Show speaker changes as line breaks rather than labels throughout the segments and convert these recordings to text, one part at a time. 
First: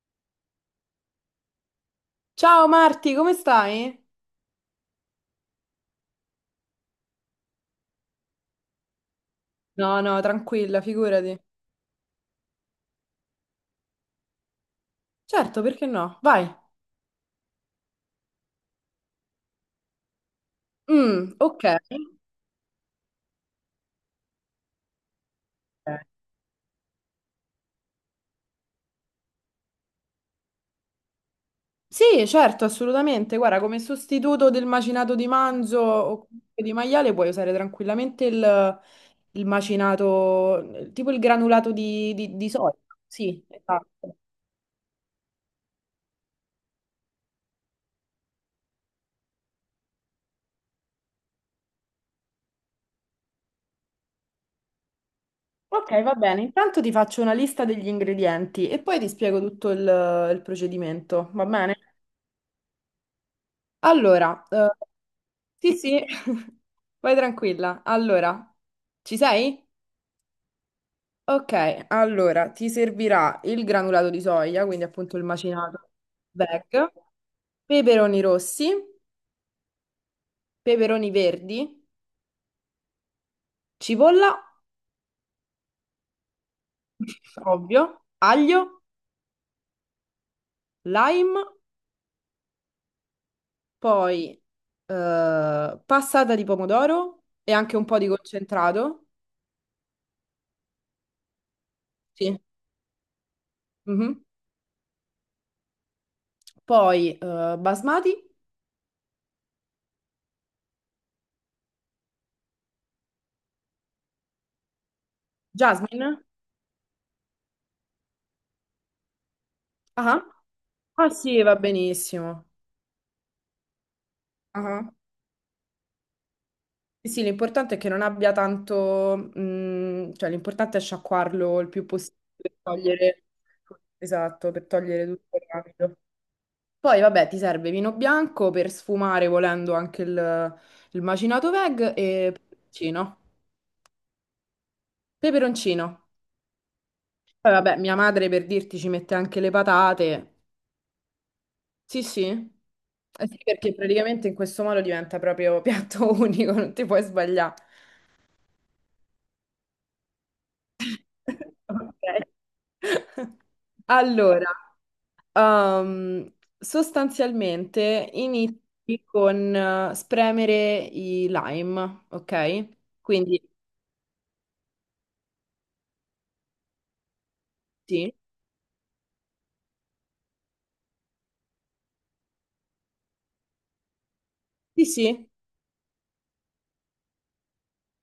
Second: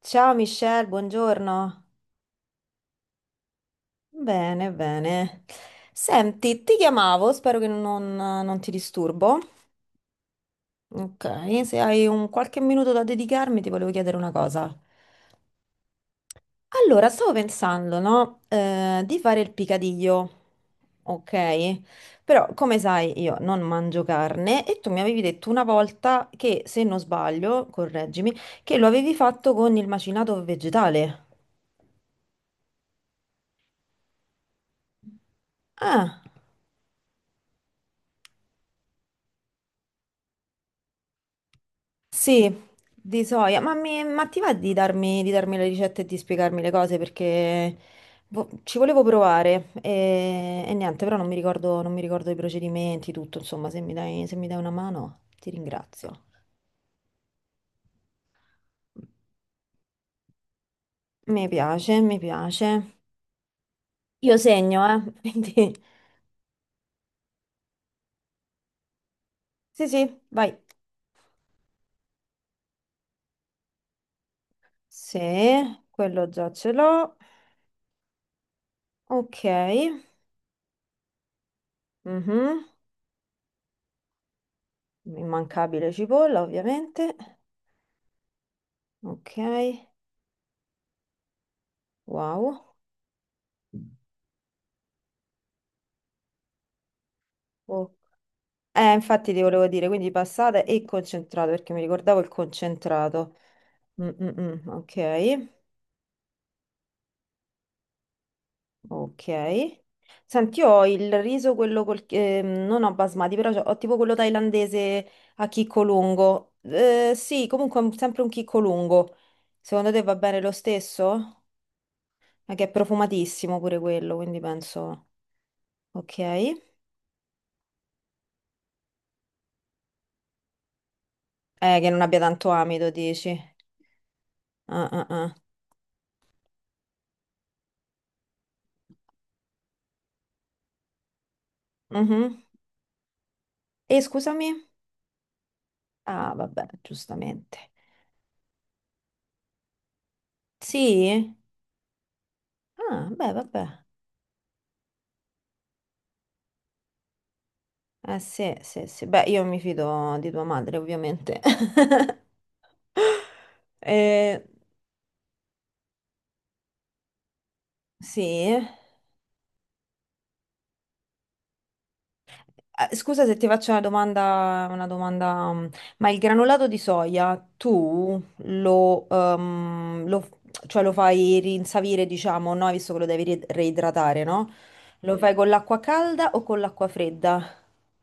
Ciao Michelle, buongiorno.
Ciao Marti, come stai?
Bene, bene. Senti, ti chiamavo, spero che non ti disturbo.
No, no, tranquilla,
Ok,
figurati.
se hai un qualche minuto da dedicarmi, ti volevo chiedere una cosa.
Certo, perché no? Vai.
Allora, stavo pensando, no, di fare il picadillo,
Mm, ok.
ok? Però, come sai, io non mangio carne e tu mi avevi detto una
Ok.
volta che, se non sbaglio, correggimi, che lo avevi fatto con il macinato vegetale.
Sì, certo, assolutamente. Guarda, come sostituto del macinato di manzo o
Ah.
comunque di maiale puoi usare tranquillamente il macinato, tipo il granulato di
Sì,
soia.
di
Sì,
soia, ma,
esatto.
ma ti va di darmi le ricette e di spiegarmi le cose perché ci volevo provare e niente, però non mi ricordo i procedimenti, tutto, insomma, se mi dai, se mi dai una mano ti
Ok, va
ringrazio.
bene. Intanto ti faccio una lista degli ingredienti e poi ti spiego tutto il procedimento,
Mi
va bene?
piace, mi piace. Io
Allora,
segno,
sì,
quindi
sì, vai tranquilla. Allora, ci sei?
sì, sì, vai.
Ok, allora ti servirà il granulato di soia, quindi
Sì,
appunto il macinato
quello già ce
bag,
l'ho.
peperoni rossi,
Ok,
peperoni verdi,
mhm.
cipolla,
Immancabile cipolla, ovviamente.
ovvio, aglio,
Ok,
lime,
wow.
poi passata di pomodoro e anche un
Oh.
po' di concentrato.
Infatti ti volevo dire, quindi passata e concentrato, perché mi ricordavo il
Sì.
concentrato. Mm,
Mhm.
mm, mm, ok,
Poi basmati,
ok. Senti, io ho il riso, quello col... non ho basmati, però ho tipo quello thailandese a chicco
jasmine.
lungo. Sì, comunque sempre un chicco lungo. Secondo te va
Ah.
bene lo
Ah sì,
stesso?
va benissimo.
Ma che è profumatissimo pure quello, quindi
Ah,
penso... Ok.
sì, sì, l'importante è che non abbia tanto, cioè l'importante è sciacquarlo il più
Che non abbia
possibile
tanto
per
amido,
togliere,
dici?
esatto, per
Ah, ah,
togliere
ah.
tutto il rapido. Poi vabbè, ti serve vino bianco per sfumare volendo anche il macinato veg e
Mhm.
peperoncino.
E scusami?
Peperoncino.
Ah, vabbè,
Poi
giustamente.
vabbè, mia madre per dirti ci mette anche le patate.
Sì?
Sì, sì.
Ah,
Eh
beh,
sì,
vabbè.
perché praticamente in questo modo diventa proprio piatto unico, non ti puoi sbagliare.
Eh sì, sì, sì. Beh, io mi fido di tua madre, ovviamente.
Ok.
Eh,
Allora, ehm, sostanzialmente
sì.
inizi con spremere i lime, ok?
Scusa se
Quindi
ti faccio una domanda, mm, ma il granulato di soia
sì,
tu lo cioè lo fai rinsavire, diciamo, no? Visto che lo devi reidratare, no?
sì,
Lo
sì.
fai con l'acqua calda o con l'acqua fredda?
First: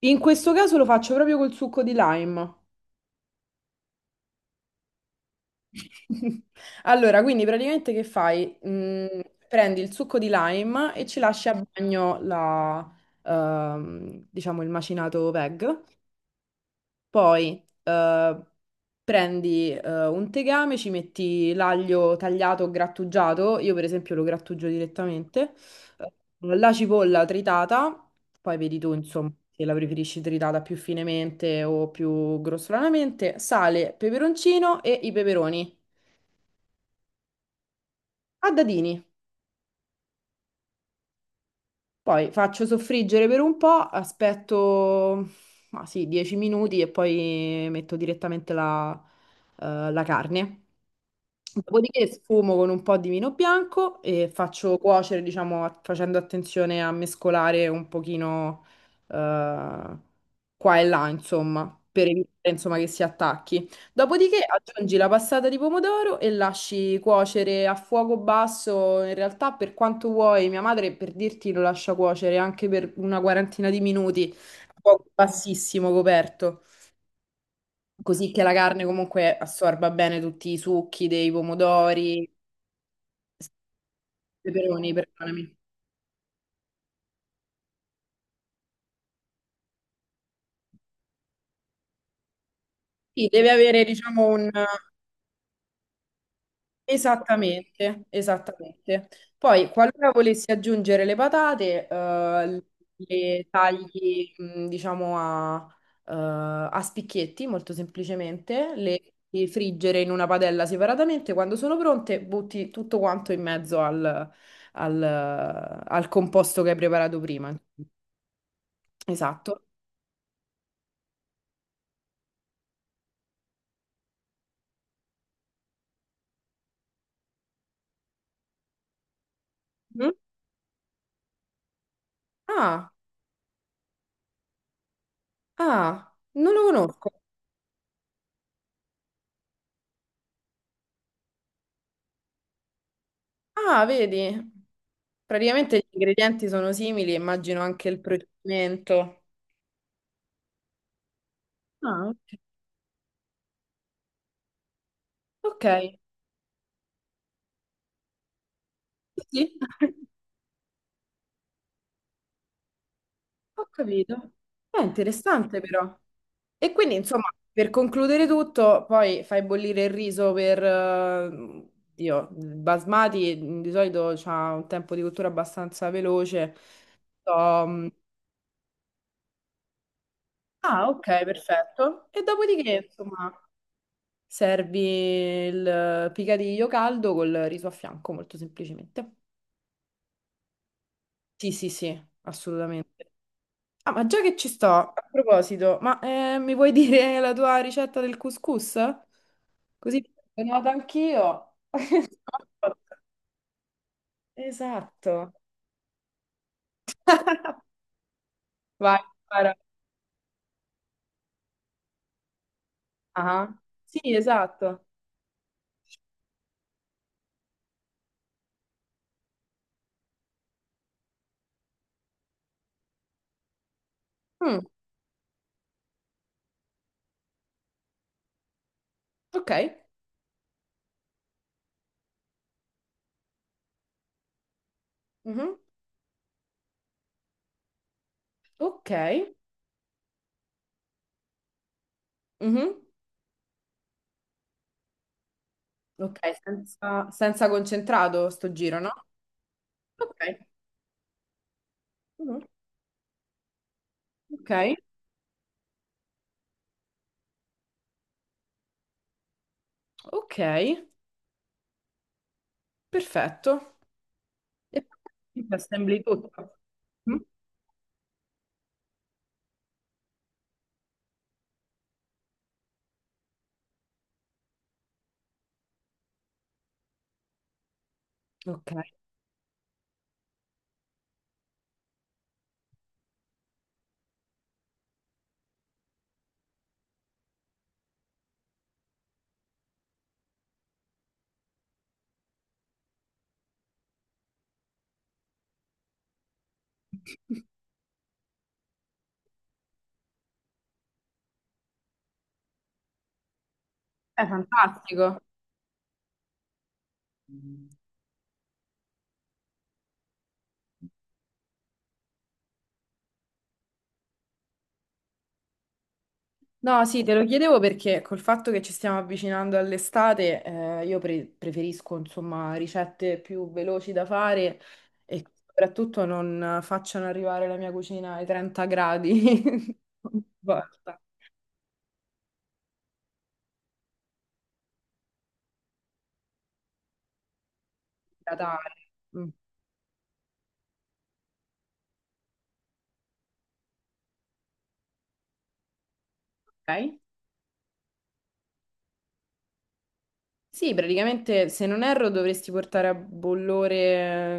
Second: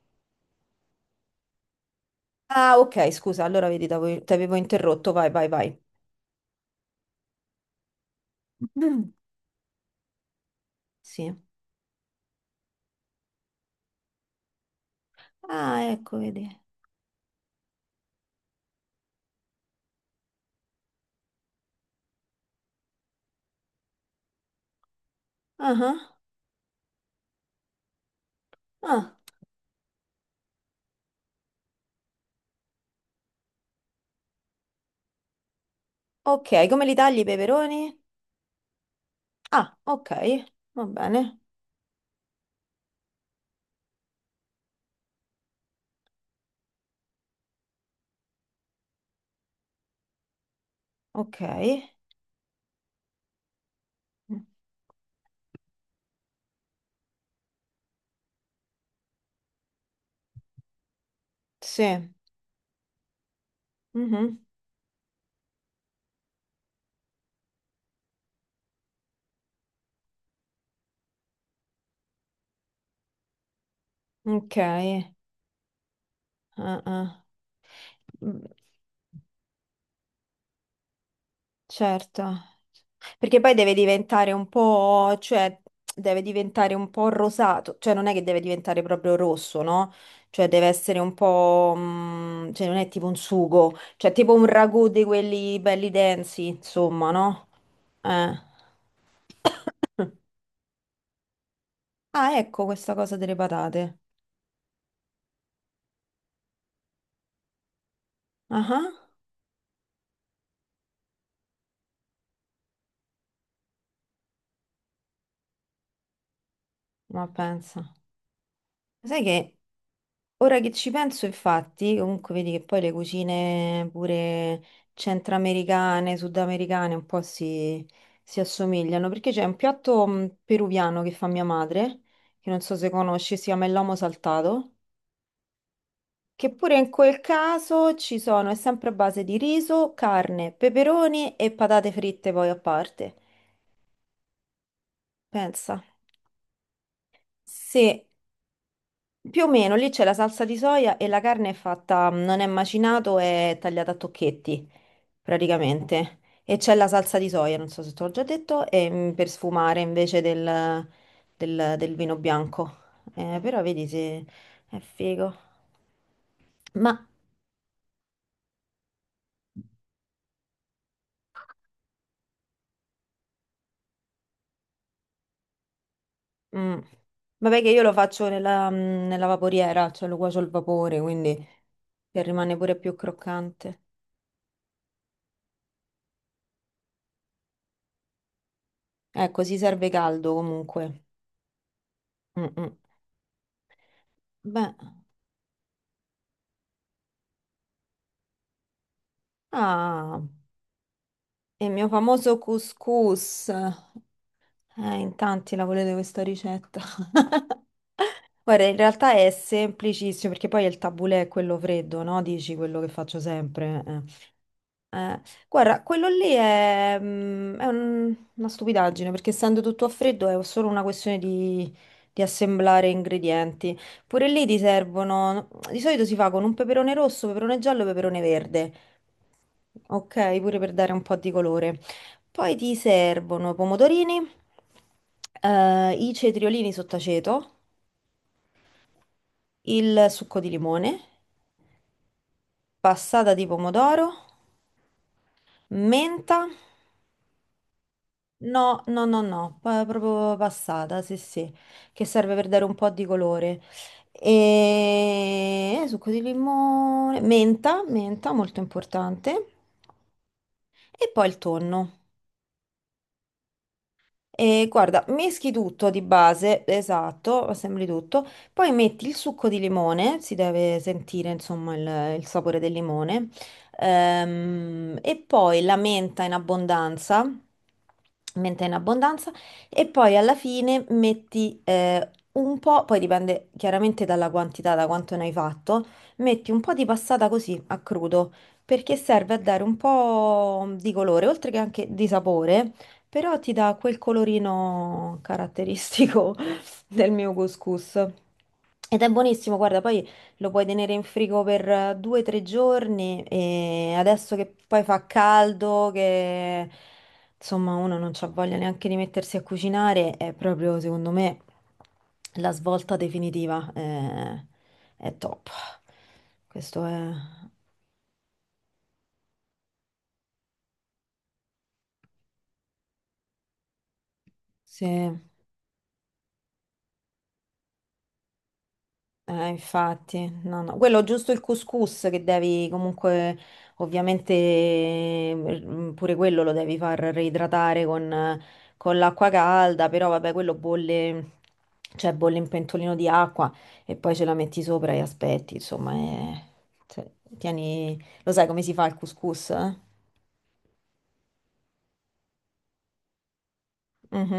In questo caso lo faccio proprio col succo di lime.
Ah, ok, scusa, allora vedi, t'avevo ti avevo interrotto, vai, vai, vai.
Allora, quindi praticamente che fai? Prendi il succo di lime e ci
Sì.
lasci a bagno diciamo, il macinato veg.
Ah, ecco, vedi.
Poi prendi un tegame, ci metti l'aglio tagliato o grattugiato, io per esempio lo grattugio direttamente,
Ah, ah,
eh, la cipolla tritata, poi vedi tu
ah.
insomma se la preferisci tritata più finemente o più grossolanamente, sale, peperoncino e i peperoni
Ok, come li tagli i peperoni?
a dadini.
Ah, ok, va bene.
Poi faccio soffriggere per un po', aspetto ma sì, 10 minuti e poi metto direttamente la carne.
Ok.
Dopodiché sfumo con un po' di vino bianco e faccio cuocere, diciamo, facendo attenzione a mescolare un pochino eh, qua e là, insomma, per
Sì.
evitare, insomma, che si attacchi.
Mhm.
Dopodiché aggiungi la passata di pomodoro e lasci cuocere a fuoco basso, in realtà per quanto vuoi, mia madre per dirti lo lascia cuocere anche per una quarantina di minuti,
Ok.
a fuoco bassissimo coperto
Ah,
così che
ah.
la carne comunque assorba bene tutti i succhi dei
Certo,
pomodori.
perché poi deve diventare un
Peperoni,
po',
perdonami.
cioè deve diventare un po' rosato, cioè non è che deve diventare proprio rosso, no? Cioè deve essere un po', mm, cioè non è tipo un
Sì, deve
sugo,
avere,
cioè
diciamo,
tipo un
un.
ragù di quelli belli densi, insomma, no?
Esattamente,
Eh.
esattamente. Poi, qualora volessi aggiungere le patate,
Ah, ecco questa cosa delle
le
patate.
tagli, diciamo, eh, a spicchietti, molto
Ah,
semplicemente, le
ah,
le friggere in una padella separatamente. Quando sono pronte, butti tutto quanto in mezzo al- al composto che hai preparato
ma
prima.
pensa. Sai che
Esatto.
ora che ci penso, infatti, comunque vedi che poi le cucine pure centroamericane, sudamericane un po' si assomigliano, perché c'è un piatto
Mm?
peruviano che fa mia madre, che non so se
Ah,
conosci, si chiama il lomo saltato,
ah,
che
non lo
pure in
conosco.
quel caso ci sono, è sempre a base di riso, carne, peperoni e patate fritte poi a parte.
Ah, vedi? Praticamente
Pensa.
gli ingredienti sono simili, immagino anche il
Sì,
procedimento.
più o meno lì c'è la salsa di soia e la carne è
Ah,
fatta, mhmm,
ok.
non è macinato, è tagliata a tocchetti.
Ok.
Praticamente. E c'è la salsa di soia, non so se te l'ho già detto, e, mm,
Sì,
per
sì.
sfumare invece del del vino bianco. Però
Ho
vedi se
capito.
è
È
figo.
interessante però. E quindi,
Ma
insomma, per concludere tutto, poi fai bollire il riso per Dio, il basmati di solito ha un tempo di cottura abbastanza veloce.
mm, vabbè
So,
che io lo faccio nella, mm, nella vaporiera, cioè lo cuocio al
ah,
vapore,
ok,
quindi
perfetto.
che
E
rimane pure
dopodiché,
più
insomma,
croccante.
servi il picadiglio caldo col riso a fianco, molto semplicemente.
Ecco, si serve caldo comunque.
Sì, sì, sì,
Mm, mm.
assolutamente. Ah, ma già che ci sto,
Beh,
a proposito, ma mi vuoi dire la tua ricetta del couscous? Così
ah,
lo noto anch'io.
e il mio famoso couscous. In
Esatto.
tanti la volete questa ricetta. Guarda, in
Vai,
realtà è
spara.
semplicissimo perché poi il tabulè è quello freddo, no? Dici quello che faccio
Ah,
sempre. Eh.
sì, esatto.
Eh, guarda, quello lì è, mm, una stupidaggine perché essendo tutto a freddo è solo una questione di assemblare ingredienti. Pure lì ti
Mm,
servono, di solito si fa con un peperone rosso, peperone giallo e peperone verde.
ok.
Ok, pure per dare un po' di colore. Poi ti servono pomodorini,
Mhm.
i cetriolini sott'aceto,
Ok.
il succo di limone,
Mhm.
passata di pomodoro,
Ok,
menta.
senza concentrato sto giro,
No,
no?
no, no, no, proprio
Ok.
passata, sì, sì, che serve
Mhm.
per dare un po' di colore.
Ok,
E succo di limone, menta, menta, molto importante.
ok,
E poi il tonno.
perfetto.
E
E
guarda,
poi
meschi tutto di
assembli tutto.
base,
Mm?
esatto, assembli tutto, poi metti il succo di limone, si deve sentire insomma il sapore del limone, e poi la menta in
Ok.
abbondanza, e poi alla fine metti un po', poi dipende chiaramente dalla quantità, da quanto ne hai fatto, metti un po' di passata così a crudo, perché serve a dare un po' di colore, oltre che anche di sapore. Però ti dà quel colorino caratteristico del mio couscous. Ed è buonissimo, guarda, poi lo puoi tenere in frigo per 2 o 3 giorni e
È
adesso che poi fa
fantastico.
caldo, che insomma uno non c'ha voglia neanche di mettersi a cucinare, è proprio secondo me la svolta definitiva, è top. Questo
No, sì,
è...
te lo chiedevo perché col fatto che ci stiamo avvicinando all'estate, io preferisco, insomma, ricette più veloci da fare
Sì.
e che soprattutto non facciano arrivare la mia cucina ai 30 gradi. Ogni
Infatti, no, no.
volta
Quello giusto il couscous che devi comunque, ovviamente, mm, pure quello lo devi far reidratare
da dare.
con l'acqua
Mm,
calda, però vabbè, quello bolle, cioè bolle in pentolino di acqua e poi ce la metti sopra e aspetti, insomma, è-
ok.
cioè, tieni... Lo sai come si fa il couscous? Eh?
Sì, praticamente, se non erro, dovresti portare a bollore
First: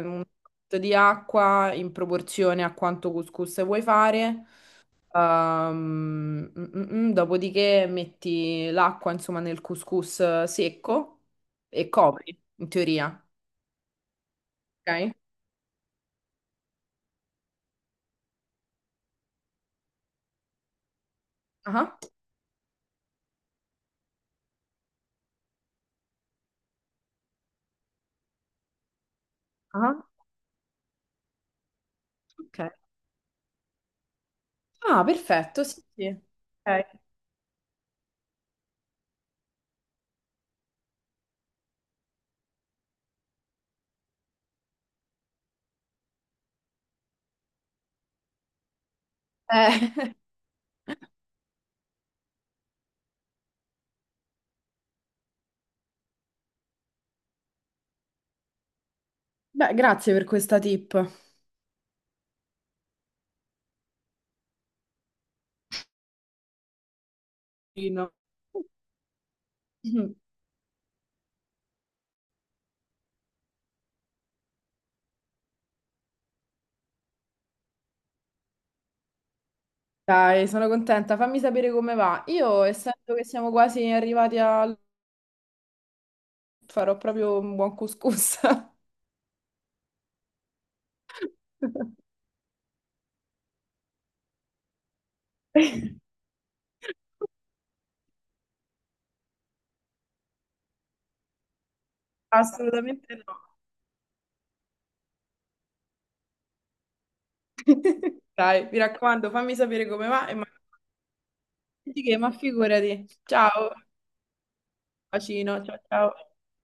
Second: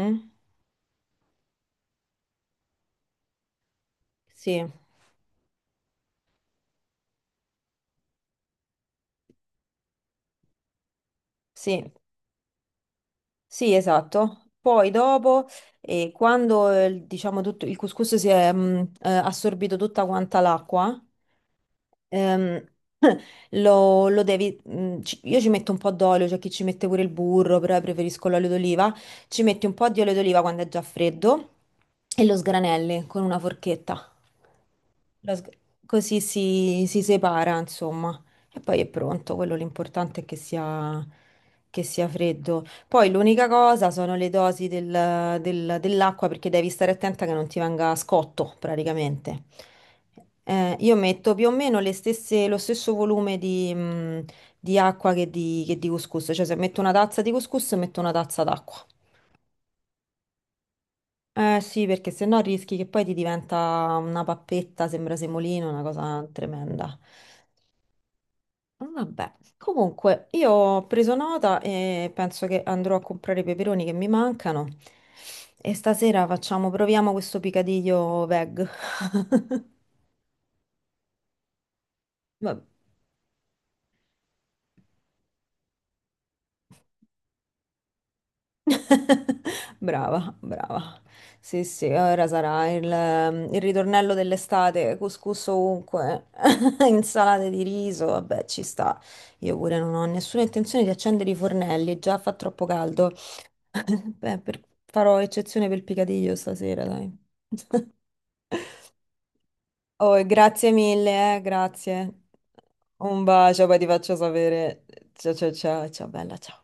un po' di acqua in proporzione a quanto couscous vuoi fare.
Sì,
Ehm, mm, mm, dopodiché metti l'acqua, insomma, nel couscous secco e
sì,
copri, in teoria.
sì, esatto. Poi
Ok?
dopo, quando diciamo tutto, il couscous si è assorbito tutta quanta l'acqua,
Ah,
ehm, lo devi, io ci metto un po' d'olio, c'è chi ci mette pure il burro, però io preferisco l'olio d'oliva. Ci metti un po' di
ah,
olio d'oliva quando è già freddo e lo
ok.
sgranelli con una forchetta.
Ah,
Lo sg-
perfetto, sì, sì.
Così
Ok.
si separa, insomma, e poi è pronto. Quello l'importante è che sia freddo. Poi l'unica cosa sono le dosi dell'acqua perché devi stare attenta che non ti venga scotto praticamente. Io metto più o meno lo stesso volume di acqua che di couscous, cioè se metto una tazza di couscous metto una tazza d'acqua.
Beh, grazie per questa tip.
Eh sì, perché se no rischi che poi ti diventa una pappetta, sembra semolino, una cosa tremenda.
Fino.
Vabbè, comunque io ho preso nota e penso che andrò a comprare i peperoni che mi mancano e stasera facciamo, proviamo questo picadiglio veg.
Dai, sono contenta. Fammi sapere come va.
Vabbè.
Io, essendo che siamo quasi arrivati farò proprio un buon couscous.
Brava, brava. Sì, sì, ora sarà il ritornello dell'estate, couscous ovunque, insalate di riso, vabbè, ci sta. Io pure non ho nessuna intenzione di accendere i fornelli, già fa troppo caldo.
Assolutamente no.
Beh, farò eccezione per il picadillo stasera, dai.
Dai, mi raccomando, fammi sapere come
Oh, e
va e magari
grazie mille, grazie.
che, ma figurati.
Un bacio,
Ciao,
poi ti faccio sapere. Ciao, ciao,
bacino, ciao
ciao, ciao,
ciao.
bella, ciao.